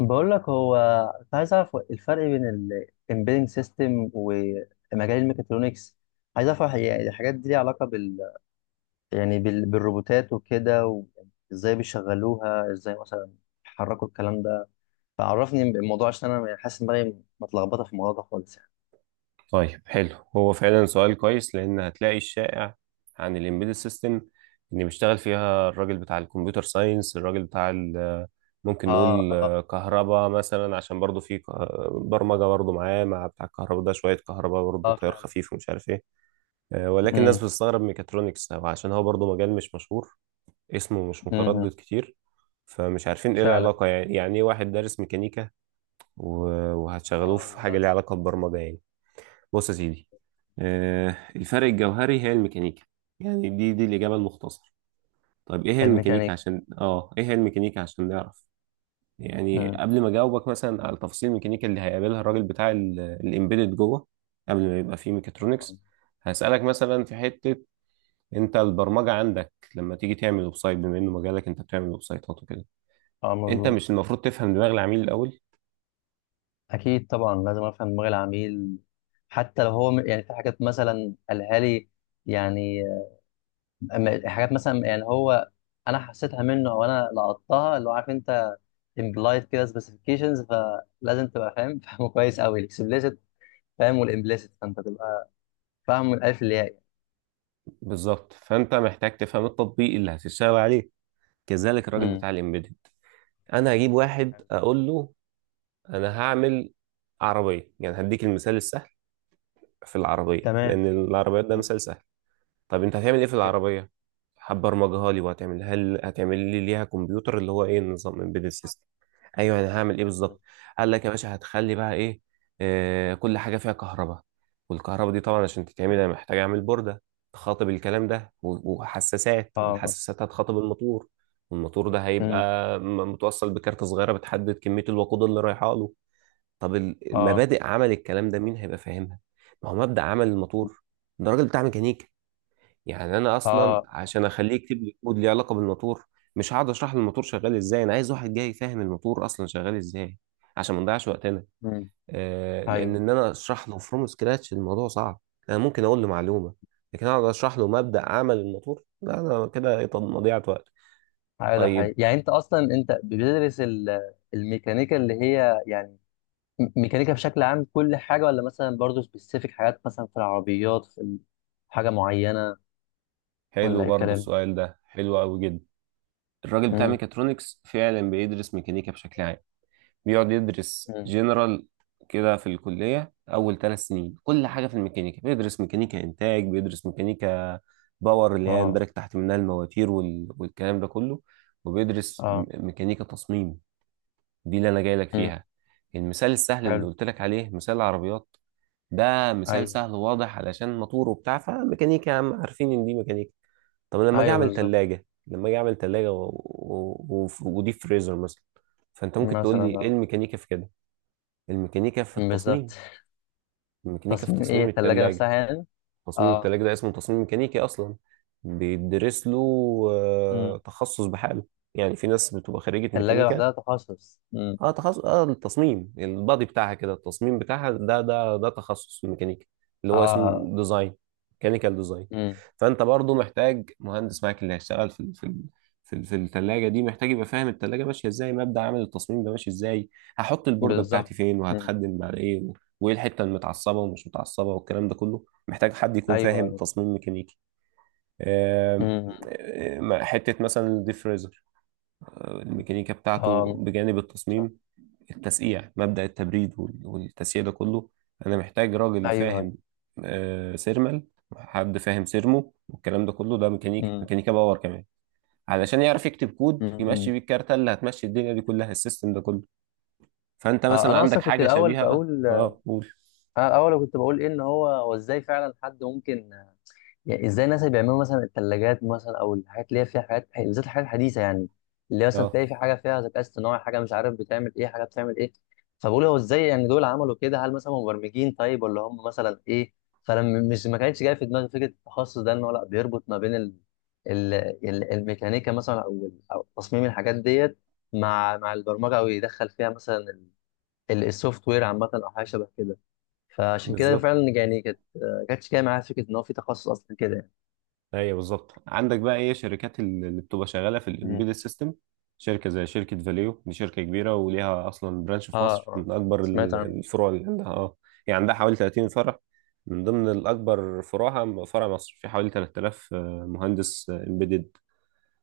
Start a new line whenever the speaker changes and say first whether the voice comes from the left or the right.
left: بقول لك، هو كنت عايز اعرف الفرق بين الامبيدنج سيستم ومجال الميكاترونكس. عايز اعرف، يعني الحاجات دي ليها علاقه يعني بالروبوتات وكده. وازاي بيشغلوها، ازاي مثلا بيحركوا الكلام ده؟ فعرفني الموضوع، عشان انا يعني حاسس ان دماغي متلخبطه في الموضوع ده خالص، يعني.
right: طيب حلو هو فعلا سؤال كويس لان هتلاقي الشائع عن الامبيدد سيستم ان بيشتغل فيها الراجل بتاع الكمبيوتر ساينس الراجل بتاع ممكن نقول
left: اه،
right: كهرباء مثلا عشان برضه في برمجه برضه معاه مع بتاع الكهرباء ده شويه كهرباء برضه
left: اه،
right: تيار
left: فعلا. اه، فعلا.
right: خفيف ومش عارف ايه. ولكن الناس
left: امم.
right: بتستغرب ميكاترونكس أو عشان هو برضه مجال مش مشهور، اسمه مش متردد
left: امم.
right: كتير، فمش عارفين ايه
left: فعلا.
right: العلاقه، يعني ايه واحد دارس ميكانيكا وهتشغلوه
left: اه،
right: في حاجه
left: بالظبط.
right: ليها علاقه ببرمجه يعني. بص يا سيدي، الفرق الجوهري هي الميكانيكا، يعني دي الإجابة المختصرة. طيب إيه هي الميكانيكا
left: الميكانيك.
right: عشان إيه هي الميكانيكا عشان نعرف. يعني
left: امم.
right: قبل ما أجاوبك مثلا على تفاصيل الميكانيكا اللي هيقابلها الراجل بتاع الإمبيدد جوه، قبل ما يبقى فيه
left: اه.
right: ميكاترونكس، هسألك مثلا في حتة. أنت البرمجة عندك لما تيجي تعمل ويب سايت، بما إنه مجالك أنت بتعمل ويب سايتات وكده،
left: اه. آه،
right: أنت
left: مظبوط.
right: مش المفروض تفهم دماغ العميل الأول؟
left: اكيد طبعا، لازم افهم دماغ العميل. حتى لو هو يعني في حاجات مثلا قالها لي، يعني. حاجات مثلا، يعني هو انا حسيتها منه او انا لقطتها، اللي هو عارف انت، امبلايد كده سبيسيفيكيشنز. فلازم تبقى فاهم فاهمه كويس قوي الاكسبليسيت، فاهم، والامبليسيت، فانت تبقى فاهم من الالف للياء.
right: بالظبط، فأنت محتاج تفهم التطبيق اللي هتشتغل عليه. كذلك الراجل
left: امم.
right: بتاع الإمبيدد. انا هجيب واحد
left: حلو.
right: اقول له انا هعمل عربيه، يعني هديك المثال السهل في العربيه
left: تمام.
right: لان العربيات ده
left: مم.
right: مثال سهل. طب انت هتعمل ايه في
left: جامد.
right: العربية؟ هتبرمجها لي وهتعمل، هل هتعمل لي ليها كمبيوتر اللي هو ايه، نظام امبيدد سيستم؟ ايوه، انا هعمل ايه
left: مم.
right: بالظبط؟ قال لك يا باشا هتخلي بقى ايه، آه، كل حاجة فيها كهرباء، والكهرباء دي طبعا عشان تتعمل انا محتاج اعمل بوردة تخاطب الكلام ده وحساسات،
left: اه.
right: والحساسات هتخاطب الموتور، والموتور ده
left: مم.
right: هيبقى متوصل بكارت صغيرة بتحدد كمية الوقود اللي رايحة له. طب
left: اه،
right: المبادئ عمل الكلام ده مين هيبقى فاهمها؟ ما هو مبدأ عمل الموتور ده راجل بتاع ميكانيكا. يعني انا اصلا
left: اه.
right: عشان اخليه يكتب لي كود ليه علاقه بالموتور، مش هقعد اشرح له الموتور شغال ازاي، انا عايز واحد جاي يفهم الموتور اصلا شغال ازاي عشان ما نضيعش وقتنا.
left: مم.
right: آه لان
left: ايوه.
right: انا اشرح له فروم سكراتش الموضوع صعب. انا ممكن اقول له معلومه، لكن اقعد اشرح له مبدأ عمل الموتور، لا انا كده طب مضيعه وقت.
left: أيوة، ده حقيقي،
right: طيب
left: يعني انت اصلا انت بتدرس الميكانيكا اللي هي، يعني ميكانيكا بشكل عام، كل حاجه، ولا مثلا برضه سبيسيفيك حاجات مثلا في العربيات، في حاجه معينه،
right: حلو
left: ولا ايه
right: برضو
left: الكلام؟
right: السؤال ده حلو قوي جدا. الراجل بتاع
left: امم.
right: ميكاترونكس فعلا بيدرس ميكانيكا بشكل عام، بيقعد يدرس
left: امم.
right: جنرال كده في الكلية. أول ثلاث سنين كل حاجة في الميكانيكا، بيدرس ميكانيكا إنتاج، بيدرس ميكانيكا باور اللي هي يندرج
left: اه.
right: تحت منها المواتير والكلام ده كله، وبيدرس
left: اه.
right: ميكانيكا تصميم. دي اللي أنا جاي لك
left: امم.
right: فيها. المثال السهل اللي
left: حلو.
right: قلت لك عليه مثال العربيات، ده مثال
left: ايوه،
right: سهل وواضح علشان موتور وبتاع، فميكانيكا يا عم عارفين إن دي ميكانيكا. طب لما أجي
left: ايوه.
right: أعمل
left: بالظبط.
right: تلاجة، لما أجي أعمل تلاجة ودي فريزر مثلا، فأنت ممكن تقول
left: مثلا،
right: لي إيه
left: اه،
right: الميكانيكا في كده. الميكانيكا في التصميم،
left: بالظبط.
right: الميكانيكا في
left: تصميم ايه؟
right: تصميم
left: الثلاجه
right: التلاجة.
left: نفسها يعني؟
right: تصميم
left: اه.
right: التلاجة ده اسمه تصميم ميكانيكي أصلا، بيدرس له
left: امم.
right: تخصص بحاله. يعني في ناس بتبقى خريجة
left: الثلاجه
right: ميكانيكا،
left: لوحدها تخصص. امم.
right: اه تخصص، اه التصميم البادي بتاعها كده، التصميم بتاعها ده ده تخصص في الميكانيكا اللي هو
left: اه.
right: اسمه ديزاين، ميكانيكال ديزاين.
left: امم.
right: فانت برضو محتاج مهندس معاك اللي هيشتغل في في الثلاجه دي، محتاج يبقى فاهم الثلاجه ماشيه ازاي، مبدأ عمل التصميم ده ماشي ازاي، هحط البورده
left: بالظبط.
right: بتاعتي فين
left: امم.
right: وهتخدم على ايه وايه الحته المتعصبه ومش متعصبه، والكلام ده كله محتاج حد يكون
left: ايوه،
right: فاهم
left: ايوه.
right: تصميم ميكانيكي. آم،
left: امم.
right: آم، حته مثلا الديفريزر، الميكانيكا بتاعته
left: اه،
right: بجانب
left: صح.
right: التصميم، التسقيع، مبدأ التبريد والتسقيع ده كله، انا محتاج راجل
left: ايوه، أيوه.
right: فاهم، سيرمال، حد فاهم سيرمو، والكلام ده كله ده ميكانيكا،
left: مم.
right: ميكانيكا باور كمان، علشان يعرف يكتب كود
left: مم.
right: يمشي
left: مم.
right: بيه الكارتة اللي هتمشي الدنيا دي كلها، السيستم ده كله. فانت
left: آه،
right: مثلا عندك حاجة شبيهة، اه اه قول.
left: انا الاول كنت بقول ايه، ان هو ازاي فعلا حد ممكن، يعني ازاي الناس اللي بيعملوا مثلا الثلاجات مثلا او الحاجات، اللي هي فيها حاجات بالذات الحاجات الحديثه، يعني، اللي هي مثلا
right: اه
left: تلاقي في حاجه فيها ذكاء اصطناعي، حاجه مش عارف بتعمل ايه، حاجه بتعمل ايه. فبقول هو ازاي، يعني دول عملوا كده؟ هل مثلا مبرمجين، طيب، ولا هم مثلا ايه؟ فانا مش، ما كانتش جايه في دماغي فكره التخصص ده، ان هو لا بيربط ما بين ال... الميكانيكا مثلا، أو تصميم الحاجات ديت، مع البرمجه، او يدخل فيها مثلا السوفت وير عامه، او حاجه شبه كده. فعشان كده
right: بالظبط.
left: فعلا، يعني كانتش جايه معايا فكره ان هو في تخصص اصلا كده، يعني.
right: ايوه بالظبط، عندك بقى ايه شركات اللي بتبقى شغاله في
left: مم.
right: الامبيدد سيستم، شركه زي شركه فاليو، دي شركه كبيره وليها اصلا برانش في
left: اه،
right: مصر،
left: اه،
right: من اكبر
left: سمعت عنه.
right: الفروع اللي عندها اه، يعني عندها حوالي 30 فرع، من ضمن الاكبر فروعها فرع مصر، في حوالي 3000 مهندس امبيدد.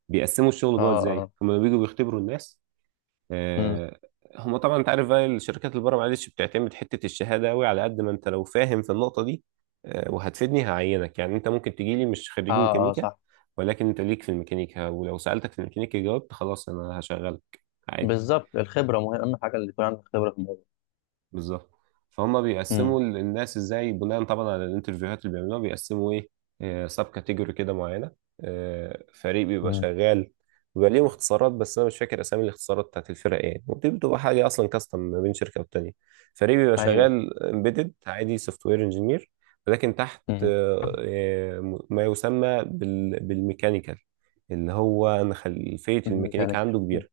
right: بيقسموا الشغل
left: اه،
right: جوه ازاي،
left: اه.
right: هما بيجوا بيختبروا الناس،
left: مم.
right: آه، هما طبعا انت عارف بقى الشركات اللي بره معلش بتعتمد حته الشهاده قوي، على قد ما انت لو فاهم في النقطه دي، وهتفيدني هعينك. يعني انت ممكن تجي لي مش خريج
left: اه، اه،
right: ميكانيكا
left: صح.
right: ولكن انت ليك في الميكانيكا، ولو سالتك في الميكانيكا جاوبت، خلاص انا هشغلك عادي.
left: بالظبط، الخبره مهم، اهم حاجه اللي يكون عندك خبره في الموضوع.
right: بالظبط. فهم
left: مم.
right: بيقسموا الناس ازاي بناء طبعا على الانترفيوهات اللي بيعملوها، بيقسموا ايه سب كاتيجوري كده معينه. فريق بيبقى
left: مم.
right: شغال، بيبقى ليهم اختصارات بس انا مش فاكر اسامي الاختصارات بتاعت الفرق ايه، ودي بتبقى حاجه اصلا كاستم ما بين شركه والتانيه. فريق بيبقى
left: ايوه.
right: شغال امبيدد عادي، سوفت وير انجينير، ولكن تحت
left: مم.
right: ما يسمى بالميكانيكال اللي هو انا خلفيه الميكانيكا
left: ميكانيك.
right: عنده
left: مم.
right: كبيره،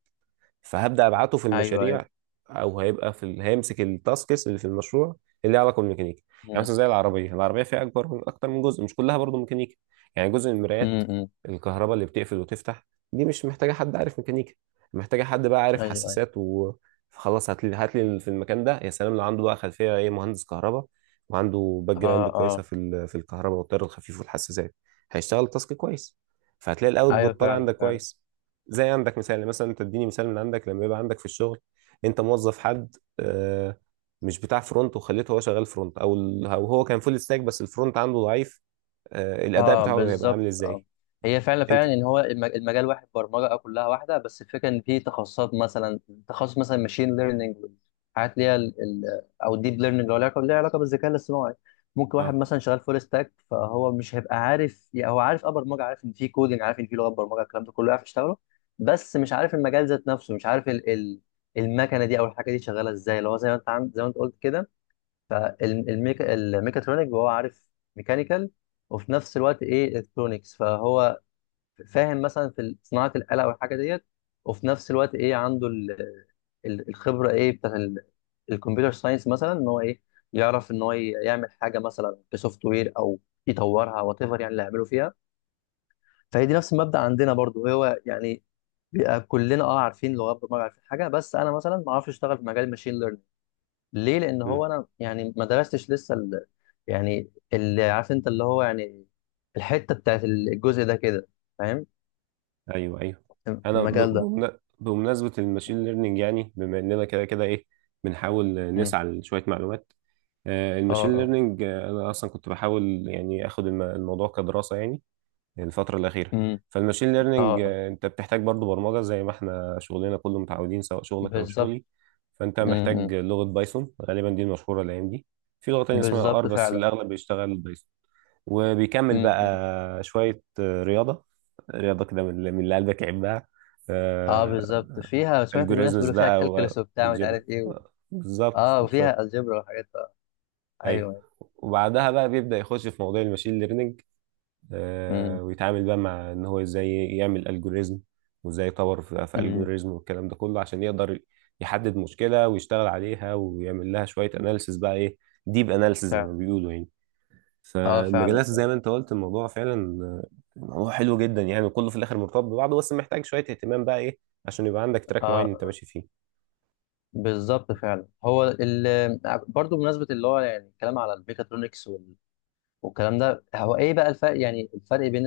right: فهبدأ أبعته في
left: ايوه،
right: المشاريع،
left: ايوه.
right: أو هيبقى في هيمسك التاسكس اللي في المشروع اللي ليها علاقة بالميكانيكا. يعني مثلا
left: مم.
right: زي العربية، العربية فيها أكبر من أكتر من جزء، مش كلها برضو ميكانيكا. يعني جزء من المرايات،
left: مم. مم.
right: الكهرباء اللي بتقفل وتفتح، دي مش محتاجة حد عارف ميكانيكا، محتاجة حد بقى عارف
left: ايوه، ايوه.
right: حساسات و، فخلاص هات لي، هات لي في المكان ده يا سلام لو عنده بقى خلفية إيه، مهندس كهرباء وعنده باك
left: اه،
right: جراوند كويسة
left: اه.
right: في في الكهرباء والتيار الخفيف والحساسات، هيشتغل التاسك كويس، فهتلاقي
left: ايوه،
right: الاوتبوت طالع
left: فعلا،
right: عندك
left: فعلا.
right: كويس. زي عندك مثال يعني، مثلا تديني مثال من عندك، لما يبقى عندك في الشغل انت موظف حد، مش بتاع فرونت وخليته هو شغال فرونت، او هو كان فول ستاك بس الفرونت عنده ضعيف، الاداء
left: اه،
right: بتاعه هيبقى
left: بالظبط.
right: عامل
left: اه.
right: ازاي.
left: هي فعلا
right: انت
left: فعلا، ان هو المجال واحد، برمجه، كلها واحده، بس الفكره ان في تخصصات، مثلا تخصص مثلا ماشين ليرنينج، حاجات ليها او ديب ليرنينج، اللي هو ليها علاقه بالذكاء الاصطناعي. ممكن
right: اه.
left: واحد مثلا شغال فول ستاك، فهو مش هيبقى عارف، يعني هو عارف برمجه، عارف ان في كودنج، عارف ان في لغه برمجه، الكلام ده كله عارف يشتغله. بس مش عارف المجال ذات نفسه، مش عارف ال ال المكنه دي او الحاجه دي شغاله ازاي، اللي هو زي ما انت قلت كده. فالميكاترونيك هو عارف ميكانيكال، وفي نفس الوقت ايه الكترونكس، فهو فاهم مثلا في صناعه الاله والحاجه ديت، وفي نفس الوقت ايه عنده الخبره، ايه، بتاع الكمبيوتر ساينس مثلا، ان هو ايه، يعرف ان هو يعمل حاجه مثلا كسوفت وير، او يطورها وات ايفر، يعني اللي هيعمله فيها. فهي دي نفس المبدا عندنا برضو، هو يعني بيبقى كلنا عارفين لغات برمجه، عارفين حاجه، بس انا مثلا ما اعرفش اشتغل في مجال الماشين. ليه؟ لان
right: مم.
left: هو انا يعني ما درستش لسه يعني اللي عارف انت، اللي هو يعني الحته بتاعت الجزء ده كده، فاهم.
right: ايوه ايوه. انا
left: المجال ده.
right: بمناسبه الماشين ليرنينج، يعني بما اننا كده كده ايه بنحاول
left: امم.
right: نسعى لشويه معلومات،
left: اه،
right: الماشين
left: اه.
right: ليرنينج، انا اصلا كنت بحاول يعني اخد الموضوع كدراسه يعني الفترة الأخيرة.
left: امم.
right: فالماشين
left: اه،
right: ليرنينج،
left: آه.
right: أنت بتحتاج برضو برمجة زي ما احنا شغلنا كله متعودين، سواء شغلك أو
left: بالظبط.
right: شغلي. فأنت محتاج
left: امم.
right: لغة بايثون غالبا، دي المشهورة الأيام دي. في لغة تانية اسمها آر،
left: بالظبط،
right: بس
left: فعلا.
right: الأغلب بيشتغل بايثون. وبيكمل بقى
left: امم.
right: شوية رياضة، رياضة كده من اللي من اللي قلبك يحبها،
left: اه، بالظبط. فيها، سمعت الناس
right: الجوريزمز
left: بيقولوا فيها
right: بقى
left: كالكولس وبتاع مش
right: والجبر.
left: عارف ايه
right: بالظبط
left: اه،
right: بالظبط.
left: وفيها الجبر وحاجات. آه.
right: أيوه.
left: ايوه.
right: وبعدها بقى بيبدأ يخش في مواضيع الماشين ليرنينج،
left: امم.
right: ويتعامل بقى مع ان هو ازاي يعمل الجوريزم، وازاي يطور في
left: امم.
right: الجوريزم، والكلام ده كله عشان يقدر يحدد مشكلة ويشتغل عليها ويعمل لها شوية اناليسز بقى ايه، ديب اناليسز زي ما
left: فعلا.
right: بيقولوا يعني.
left: اه، فعلا،
right: فالمجالات زي
left: فعلا.
right: ما انت قلت، الموضوع فعلا موضوع حلو جدا يعني، كله في الاخر مرتبط ببعضه، بس محتاج شوية اهتمام بقى ايه عشان يبقى عندك
left: اه،
right: تراك معين انت
left: آه.
right: ماشي فيه.
left: بالظبط، فعلا. هو برضه، بمناسبه اللي هو يعني الكلام على الميكاترونكس والكلام ده، هو ايه بقى الفرق، يعني الفرق بين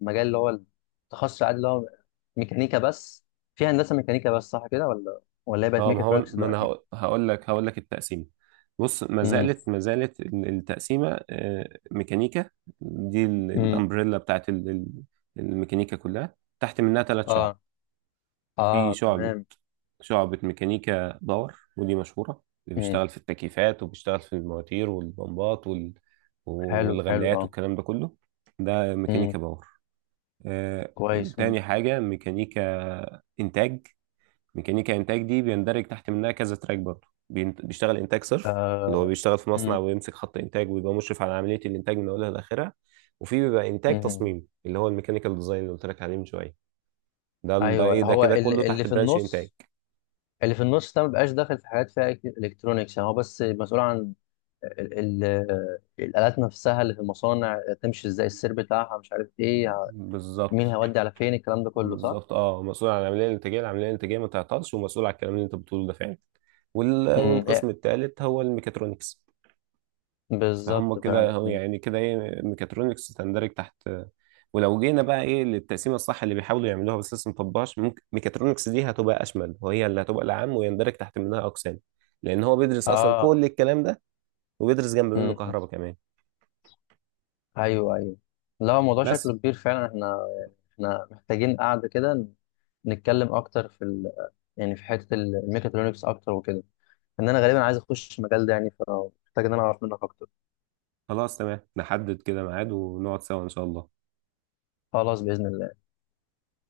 left: المجال اللي هو التخصص العادي، اللي هو ميكانيكا بس، في هندسه ميكانيكا بس، صح كده ولا هي بقت
right: اه ما هو،
left: ميكاترونكس
right: ما انا
left: دلوقتي؟
right: هقول لك، هقول لك التقسيمه. بص، ما
left: امم.
right: زالت ما زالت التقسيمه ميكانيكا، دي
left: امم.
right: الامبريلا بتاعت الميكانيكا كلها، تحت منها ثلاث
left: اه.
right: شعب. في
left: اه،
right: شعبه،
left: تمام.
right: شعبه ميكانيكا باور، ودي مشهوره، اللي
left: امم.
right: بيشتغل في التكييفات وبيشتغل في المواتير والبمبات
left: حلو، حلو.
right: والغلايات
left: اه.
right: والكلام ده كله، ده
left: امم.
right: ميكانيكا باور. آه،
left: كويس. امم.
right: تاني حاجه ميكانيكا انتاج. ميكانيكا انتاج دي بيندرج تحت منها كذا تراك برضه، بيشتغل انتاج صرف اللي هو
left: آه.
right: بيشتغل في مصنع
left: امم.
right: ويمسك خط انتاج ويبقى مشرف على عمليه الانتاج من اولها لاخرها، وفي بيبقى انتاج
left: امم.
right: تصميم اللي هو الميكانيكال ديزاين اللي قلت لك عليه من شويه. ده ال- ده
left: ايوه،
right: ايه ده
left: هو
right: كده كله
left: اللي
right: تحت
left: في
right: برانش انتاج.
left: النص، اللي في النص ده ما بقاش داخل في حاجات فيها الكترونكس، يعني هو بس مسؤول عن ال ال الالات نفسها اللي في المصانع، تمشي ازاي؟ السير بتاعها، مش عارف ايه،
right: بالظبط
left: مين هيودي على فين الكلام ده كله؟ صح؟
right: بالظبط، اه مسؤول عن العمليه الانتاجيه، العمليه الانتاجيه ما تعطلش، ومسؤول على الكلام اللي انت بتقوله ده فعلا.
left: امم.
right: والقسم
left: إيه،
right: الثالث هو الميكاترونكس، فهم
left: بالظبط،
right: كده
left: فعلا.
right: هو
left: مم.
right: يعني كده ايه ميكاترونكس تندرج تحت. ولو جينا بقى ايه للتقسيمه الصح اللي بيحاولوا يعملوها بس لسه مطبقهاش، ممكن ميكاترونكس دي هتبقى اشمل، وهي اللي هتبقى العام ويندرج تحت منها اقسام، لان هو بيدرس اصلا
left: اه.
right: كل الكلام ده، وبيدرس جنب منه
left: امم.
right: كهرباء كمان
left: ايوه، ايوه. لا، هو الموضوع
right: بس.
left: شكله كبير فعلا. احنا محتاجين قعده كده، نتكلم اكتر في يعني في حته الميكاترونكس اكتر وكده، ان انا غالبا عايز اخش المجال ده، يعني فمحتاج ان انا اعرف منك اكتر.
right: خلاص تمام، نحدد كده ميعاد ونقعد سوا ان شاء الله.
left: خلاص، باذن الله.